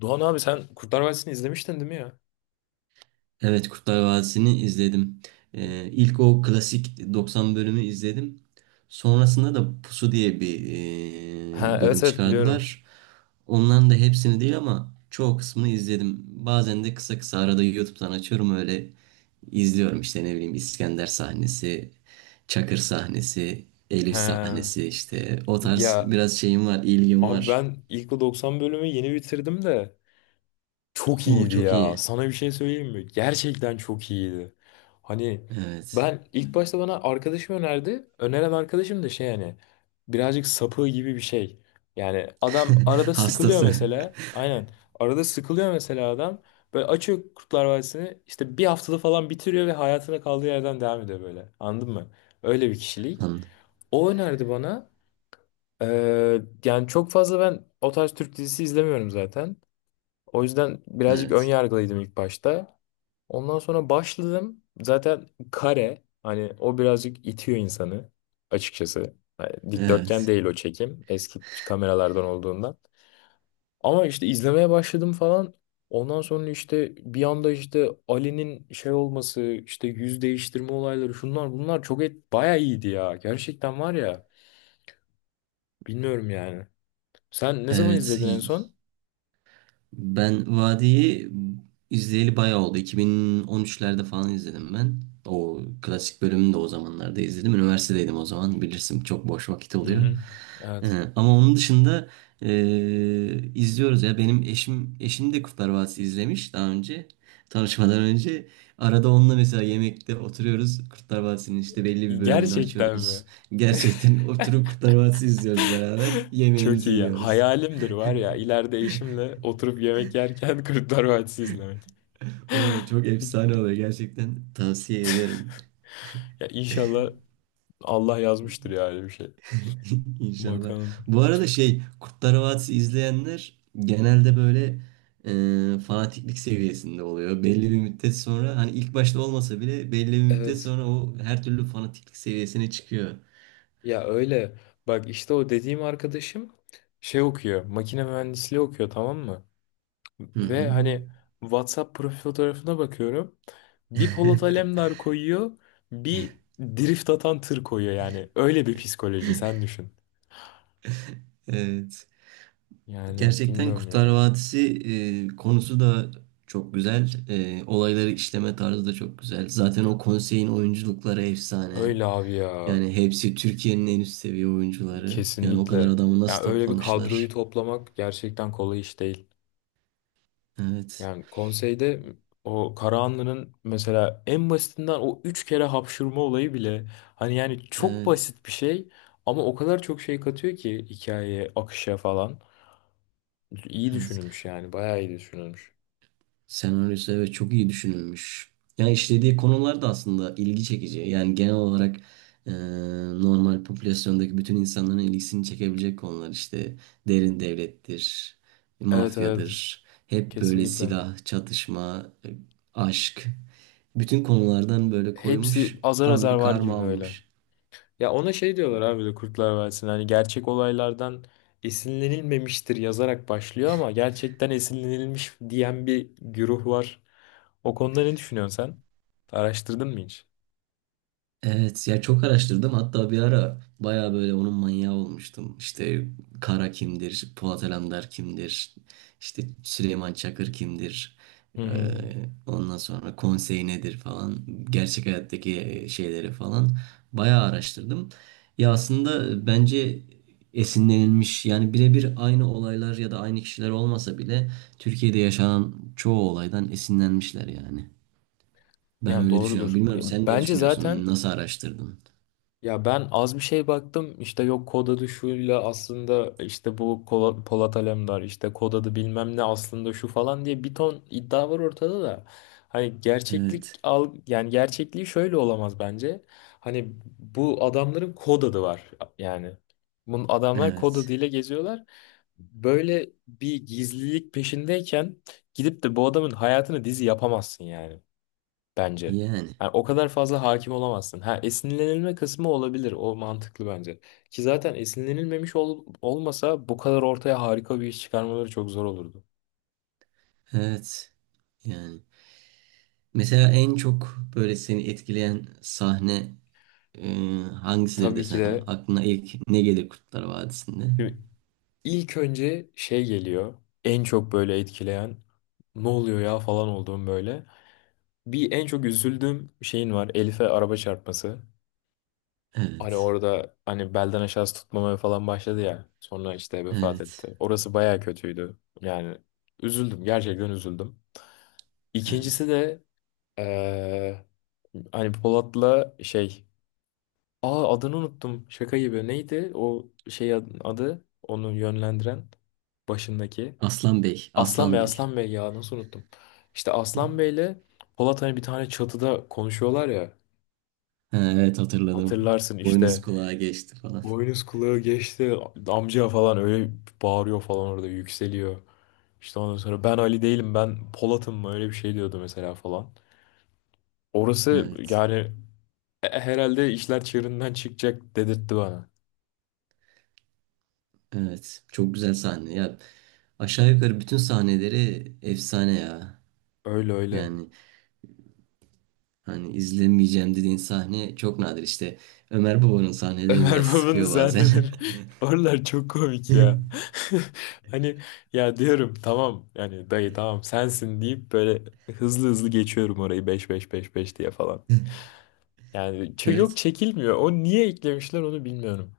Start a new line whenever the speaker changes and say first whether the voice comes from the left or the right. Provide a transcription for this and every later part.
left: Doğan abi sen Kurtlar Vadisi'ni izlemiştin değil mi ya?
right: Evet Kurtlar Vadisi'ni izledim. İlk o klasik 90 bölümü izledim. Sonrasında da Pusu diye bir
left: Ha,
right: bölüm
left: evet evet biliyorum.
right: çıkardılar. Ondan da hepsini değil ama çoğu kısmını izledim. Bazen de kısa kısa arada YouTube'dan açıyorum öyle izliyorum işte ne bileyim İskender sahnesi, Çakır sahnesi, Elif
left: Ha,
right: sahnesi işte o tarz
left: ya
right: biraz şeyim var, ilgim
left: abi
right: var.
left: ben ilk o 90 bölümü yeni bitirdim de çok
right: Oo,
left: iyiydi
right: çok
left: ya.
right: iyi.
left: Sana bir şey söyleyeyim mi? Gerçekten çok iyiydi. Hani
right: Evet.
left: ben ilk başta bana arkadaşım önerdi. Öneren arkadaşım da şey, hani birazcık sapığı gibi bir şey. Yani adam arada sıkılıyor
right: Hastası.
left: mesela. Aynen. Arada sıkılıyor mesela adam. Böyle açıyor Kurtlar Vadisi'ni. İşte bir haftada falan bitiriyor ve hayatına kaldığı yerden devam ediyor böyle. Anladın mı? Öyle bir kişilik.
right: An-
left: O önerdi bana. Yani çok fazla ben o tarz Türk dizisi izlemiyorum zaten. O yüzden birazcık ön
right: Evet.
left: yargılıydım ilk başta. Ondan sonra başladım. Zaten kare, hani o birazcık itiyor insanı açıkçası. Yani dikdörtgen
right: Evet.
left: değil o çekim, eski kameralardan olduğundan. Ama işte izlemeye başladım falan. Ondan sonra işte bir anda işte Ali'nin şey olması, işte yüz değiştirme olayları, şunlar bunlar çok et bayağı iyiydi ya. Gerçekten var ya, bilmiyorum yani. Sen ne zaman
right: Evet,
left: izledin en
right: y-
left: son?
right: Ben Vadi'yi izleyeli bayağı oldu. 2013'lerde falan izledim ben. O klasik bölümünü de o zamanlarda izledim. Üniversitedeydim o zaman bilirsin çok boş vakit
left: Hı
right: oluyor.
left: hı.
right: Ee,
left: Evet.
right: Ama onun dışında izliyoruz ya benim eşim de Kurtlar Vadisi izlemiş daha önce tanışmadan önce. Arada onunla mesela yemekte oturuyoruz Kurtlar Vadisi'nin işte belli bir bölümünü
left: Gerçekten
right: açıyoruz.
left: mi?
right: Gerçekten oturup Kurtlar Vadisi izliyoruz beraber
left: Çok
right: yemeğimizi
left: iyi.
right: yiyoruz.
left: Hayalimdir var ya, ileride eşimle oturup yemek yerken Kurtlar Vadisi izlemek.
right: Oo, çok efsane oluyor, gerçekten tavsiye ederim.
left: Ya inşallah, Allah yazmıştır yani bir şey.
right: inşallah.
left: Bakalım.
right: Bu arada şey, Kurtlar Vadisi izleyenler genelde böyle fanatiklik seviyesinde oluyor. Belli bir müddet sonra hani ilk başta olmasa bile belli bir müddet
left: Evet.
right: sonra o her türlü fanatiklik seviyesine çıkıyor.
left: Ya öyle. Bak işte o dediğim arkadaşım şey okuyor. Makine mühendisliği okuyor, tamam mı?
right: Hı
left: Ve
right: hı.
left: hani WhatsApp profil fotoğrafına bakıyorum. Bir Polat Alemdar koyuyor. Bir drift atan tır koyuyor yani. Öyle bir psikoloji sen düşün.
right: Evet.
left: Yani
right: Gerçekten
left: bilmiyorum
right: Kurtlar
left: ya.
right: Vadisi konusu da çok güzel. E, olayları işleme tarzı da çok güzel. Zaten o konseyin oyunculukları efsane.
left: Öyle abi ya.
right: Yani hepsi Türkiye'nin en üst seviye oyuncuları. Yani o kadar
left: Kesinlikle.
right: adamı nasıl
left: Yani öyle bir kadroyu
right: toplamışlar?
left: toplamak gerçekten kolay iş değil.
right: Evet.
left: Yani konseyde o Karahanlı'nın mesela en basitinden o 3 kere hapşırma olayı bile, hani yani çok
right: Evet.
left: basit bir şey, ama o kadar çok şey katıyor ki hikayeye, akışa falan. İyi
right: Evet.
left: düşünülmüş yani, bayağı iyi düşünülmüş.
right: Senaryosu, evet, çok iyi düşünülmüş. Yani işlediği konular da aslında ilgi çekici. Yani genel olarak e, normal popülasyondaki bütün insanların ilgisini çekebilecek konular işte, derin devlettir,
left: Evet evet,
right: mafyadır. Hep böyle
left: kesinlikle.
right: silah, çatışma, aşk. Bütün konulardan böyle
left: Hepsi
right: koymuş.
left: azar
right: Tam
left: azar
right: bir
left: var
right: karma
left: gibi böyle.
right: olmuş.
left: Ya ona şey diyorlar abi de, Kurtlar Vadisi'nde hani gerçek olaylardan esinlenilmemiştir yazarak başlıyor ama gerçekten esinlenilmiş diyen bir güruh var. O konuda ne düşünüyorsun sen? Araştırdın mı hiç?
right: Evet ya, çok araştırdım, hatta bir ara baya böyle onun manyağı olmuştum. İşte Kara kimdir, Polat Alemdar kimdir, işte Süleyman Çakır kimdir,
left: Hı
right: Ee,
left: hı.
right: ondan sonra konsey nedir falan, gerçek hayattaki şeyleri falan baya araştırdım. Ya aslında bence esinlenilmiş, yani birebir aynı olaylar ya da aynı kişiler olmasa bile Türkiye'de yaşanan çoğu olaydan esinlenmişler yani. Ben
left: Yani
right: öyle düşünüyorum.
left: doğrudur.
right: Bilmiyorum,
left: Ya
right: sen ne
left: bence zaten.
right: düşünüyorsun? Nasıl araştırdın?
left: Ya ben az bir şey baktım, işte yok kod adı şuyla, aslında işte bu Polat Alemdar işte kod adı bilmem ne, aslında şu falan diye bir ton iddia var ortada da. Hani gerçeklik
right: Evet,
left: al, yani gerçekliği şöyle olamaz bence. Hani bu adamların kod adı var yani. Bu adamlar kod
right: evet.
left: adıyla geziyorlar. Böyle bir gizlilik peşindeyken gidip de bu adamın hayatını dizi yapamazsın yani, bence.
right: Yani,
left: Yani o kadar fazla hakim olamazsın. Ha, esinlenilme kısmı olabilir. O mantıklı bence. Ki zaten esinlenilmemiş olmasa bu kadar ortaya harika bir iş çıkarmaları çok zor olurdu.
right: evet. Yani. Mesela en çok böyle seni etkileyen sahne e, hangisidir
left: Tabii ki
right: desem,
left: de
right: aklına ilk ne gelir Kurtlar Vadisi'nde?
left: şimdi ilk önce şey geliyor. En çok böyle etkileyen ne oluyor ya falan olduğum böyle. Bir en çok üzüldüğüm şeyin var: Elif'e araba çarpması. Hani
right: Evet,
left: orada hani belden aşağısı tutmamaya falan başladı ya. Sonra işte vefat
right: evet,
left: etti. Orası baya kötüydü. Yani üzüldüm. Gerçekten üzüldüm. İkincisi
right: evet.
left: de eee, hani Polat'la şey. Aa, adını unuttum. Şaka gibi. Neydi o şey adı? Onu yönlendiren, başındaki.
right: Aslan Bey,
left: Aslan
right: Aslan
left: Bey,
right: Bey.
left: Aslan Bey ya, nasıl unuttum. İşte Aslan Bey'le Polat hani bir tane çatıda konuşuyorlar ya.
right: Ha, evet, hatırladım.
left: Hatırlarsın
right: Boynuz
left: işte.
right: kulağa geçti falan.
left: Boynuz kulağı geçti. Amca falan öyle bağırıyor falan, orada yükseliyor. İşte ondan sonra ben Ali değilim, ben Polat'ım mı öyle bir şey diyordu mesela falan. Orası
right: Evet,
left: yani, herhalde işler çığırından çıkacak dedirtti bana.
right: evet. Çok güzel sahne. Ya aşağı yukarı bütün sahneleri efsane ya.
left: Öyle öyle.
right: Yani hani izlemeyeceğim dediğin sahne çok nadir işte. Ömer Baba'nın sahneleri
left: Ömer
right: biraz
left: Baba'nın
right: sıkıyor bazen.
left: sahneleri oralar çok komik ya. Hani ya, diyorum tamam yani dayı tamam sensin deyip böyle hızlı hızlı geçiyorum orayı, beş beş beş beş diye falan. Yani yok,
right: Evet.
left: çekilmiyor. O niye eklemişler onu bilmiyorum.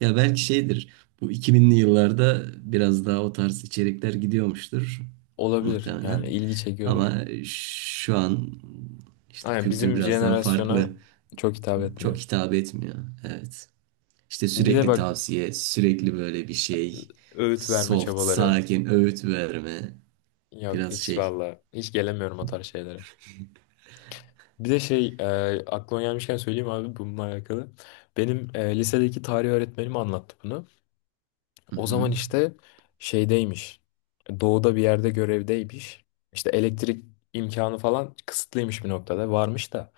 right: Ya belki şeydir. Bu 2000'li yıllarda biraz daha o tarz içerikler gidiyormuştur
left: Olabilir yani,
right: muhtemelen.
left: ilgi çekiyordur.
right: Ama şu an işte
left: Aynen,
right: kültür
left: bizim
right: biraz daha
left: jenerasyona
right: farklı.
left: çok hitap
right: Çok
left: etmiyor.
right: hitap etmiyor. Evet. İşte
left: Bir de
right: sürekli
left: bak
right: tavsiye, sürekli böyle bir şey.
left: öğüt verme
right: Soft,
left: çabaları.
right: sakin, öğüt verme.
left: Yok
right: Biraz
left: hiç
right: şey.
left: valla, hiç gelemiyorum o tarz şeylere. Bir de şey, aklıma gelmişken söyleyeyim abi bununla alakalı. Benim lisedeki tarih öğretmenim anlattı bunu.
right: Hı
left: O
right: hı.
left: zaman işte şeydeymiş. Doğuda bir yerde görevdeymiş. İşte elektrik imkanı falan kısıtlıymış bir noktada. Varmış da.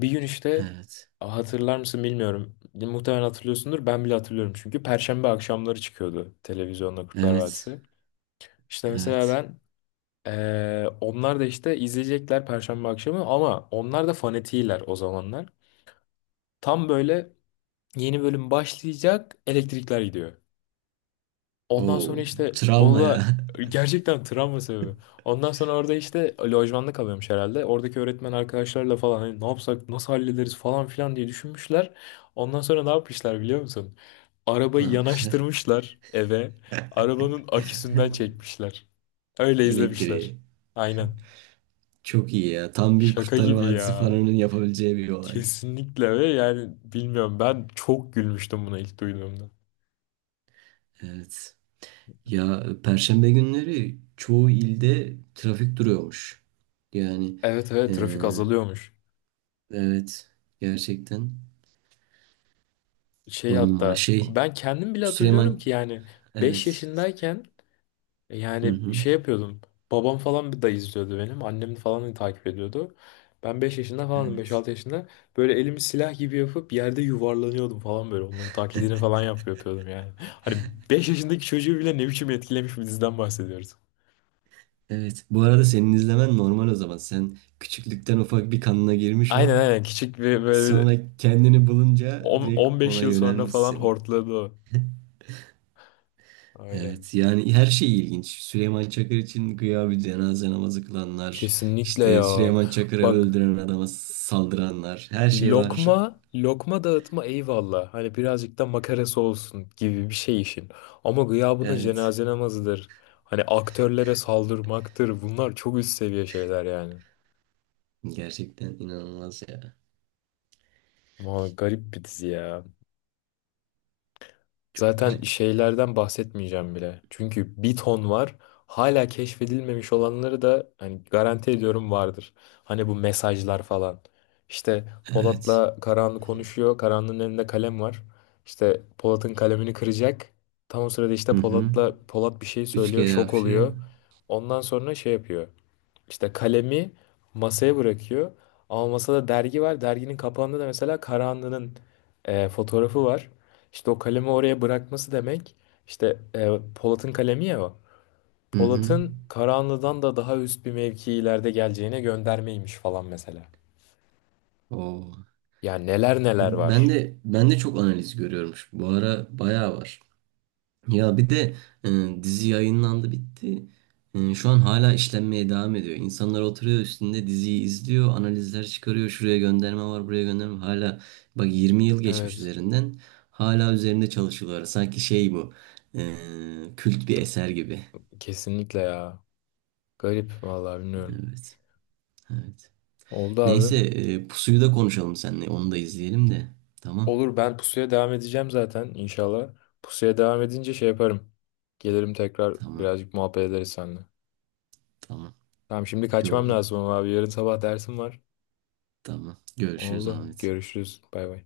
left: Bir gün işte,
right: Evet.
left: hatırlar mısın bilmiyorum. Muhtemelen hatırlıyorsundur. Ben bile hatırlıyorum çünkü. Perşembe akşamları çıkıyordu televizyonda Kurtlar
right: Evet.
left: Vadisi. İşte mesela
right: Evet.
left: ben onlar da işte izleyecekler Perşembe akşamı, ama onlar da fanatiler o zamanlar. Tam böyle yeni bölüm başlayacak, elektrikler gidiyor. Ondan sonra
right: Oo,
left: işte
right: travma
left: o
right: ya.
left: da gerçekten travma sebebi. Ondan sonra orada işte lojmanda kalıyormuş herhalde. Oradaki öğretmen arkadaşlarla falan hani ne yapsak nasıl hallederiz falan filan diye düşünmüşler. Ondan sonra ne yapmışlar biliyor musun?
right: Ne
left: Arabayı
right: yapmışlar?
left: yanaştırmışlar eve. Arabanın aküsünden çekmişler. Öyle izlemişler.
right: Elektriği.
left: Aynen.
right: Çok iyi ya. Tam bir
left: Şaka
right: Kurtlar
left: gibi
right: Vadisi
left: ya.
right: fanının yapabileceği bir olay.
left: Kesinlikle, ve yani bilmiyorum, ben çok gülmüştüm buna ilk duyduğumda.
right: Evet. Ya Perşembe günleri çoğu ilde trafik duruyormuş. Yani
left: Evet evet,
right: eee,
left: trafik azalıyormuş.
right: evet, gerçekten
left: Şey,
right: on numara
left: hatta
right: şey.
left: ben kendim bile hatırlıyorum
right: Süleyman,
left: ki yani 5
right: evet.
left: yaşındayken
right: Hı
left: yani
right: hı.
left: şey yapıyordum. Babam falan bir da izliyordu benim. Annem falan da takip ediyordu. Ben 5 yaşında falanım,
right: Evet.
left: 5-6 yaşında. Böyle elimi silah gibi yapıp yerde yuvarlanıyordum falan böyle. Onların taklidini falan yapıyordum yani. Hani 5 yaşındaki çocuğu bile ne biçim etkilemiş bir diziden bahsediyoruz.
right: Evet. Bu arada senin izlemen normal o zaman. Sen küçüklükten ufak bir, kanına girmiş o.
left: Aynen aynen, küçük bir böyle
right: Sonra kendini bulunca direkt
left: 15
right: ona
left: yıl sonra falan
right: yönelmişsin.
left: hortladı o. Öyle.
right: Evet, yani her şey ilginç. Süleyman Çakır için güya bir cenaze namazı kılanlar,
left: Kesinlikle
right: işte
left: ya.
right: Süleyman Çakır'ı
left: Bak,
right: öldüren adama saldıranlar, her şey var.
left: lokma, lokma dağıtma, eyvallah. Hani birazcık da makarası olsun gibi bir şey işin. Ama gıya buna
right: Evet.
left: cenaze namazıdır. Hani aktörlere saldırmaktır. Bunlar çok üst seviye şeyler yani.
right: Gerçekten inanılmaz ya.
left: Vay, garip bir dizi ya.
right: Çok
left: Zaten
right: garip.
left: şeylerden bahsetmeyeceğim bile. Çünkü bir ton var. Hala keşfedilmemiş olanları da hani garanti ediyorum vardır. Hani bu mesajlar falan. İşte
right: Evet.
left: Polat'la Karahanlı konuşuyor. Karahanlı'nın elinde kalem var. İşte Polat'ın kalemini kıracak. Tam o sırada işte
right: Hı hı.
left: Polat'la Polat bir şey
right: Üç
left: söylüyor.
right: kere
left: Şok
right: hapşire.
left: oluyor. Ondan sonra şey yapıyor. İşte kalemi masaya bırakıyor. Ama masada dergi var. Derginin kapağında da mesela Karahanlı'nın fotoğrafı var. İşte o kalemi oraya bırakması demek. İşte Polat'ın kalemi ya o.
right: Hı hı.
left: Polat'ın Karahanlı'dan da daha üst bir mevki ileride geleceğine göndermeymiş falan mesela.
right: Oo.
left: Yani neler neler
right: Ben
left: var.
right: de ben de çok analiz görüyormuş. Bu ara bayağı var. Ya bir de dizi yayınlandı, bitti. E, şu an hala işlenmeye devam ediyor. İnsanlar oturuyor üstünde diziyi izliyor, analizler çıkarıyor. Şuraya gönderme var, buraya gönderme var. Hala bak, 20 yıl geçmiş
left: Evet.
right: üzerinden. Hala üzerinde çalışıyorlar. Sanki şey bu, kült bir eser gibi.
left: Kesinlikle ya. Garip vallahi bilmiyorum.
right: Evet. Evet.
left: Oldu abi.
right: Neyse, Pusu'yu da konuşalım seninle. Onu da izleyelim de. Tamam.
left: Olur, ben pusuya devam edeceğim zaten inşallah. Pusuya devam edince şey yaparım. Gelirim tekrar,
right: Tamam.
left: birazcık muhabbet ederiz seninle.
right: Tamam.
left: Tamam, şimdi kaçmam
right: Oldu.
left: lazım ama abi yarın sabah dersim var.
right: Tamam. Görüşürüz
left: Oldu.
right: Ahmet.
left: Görüşürüz. Bay bay.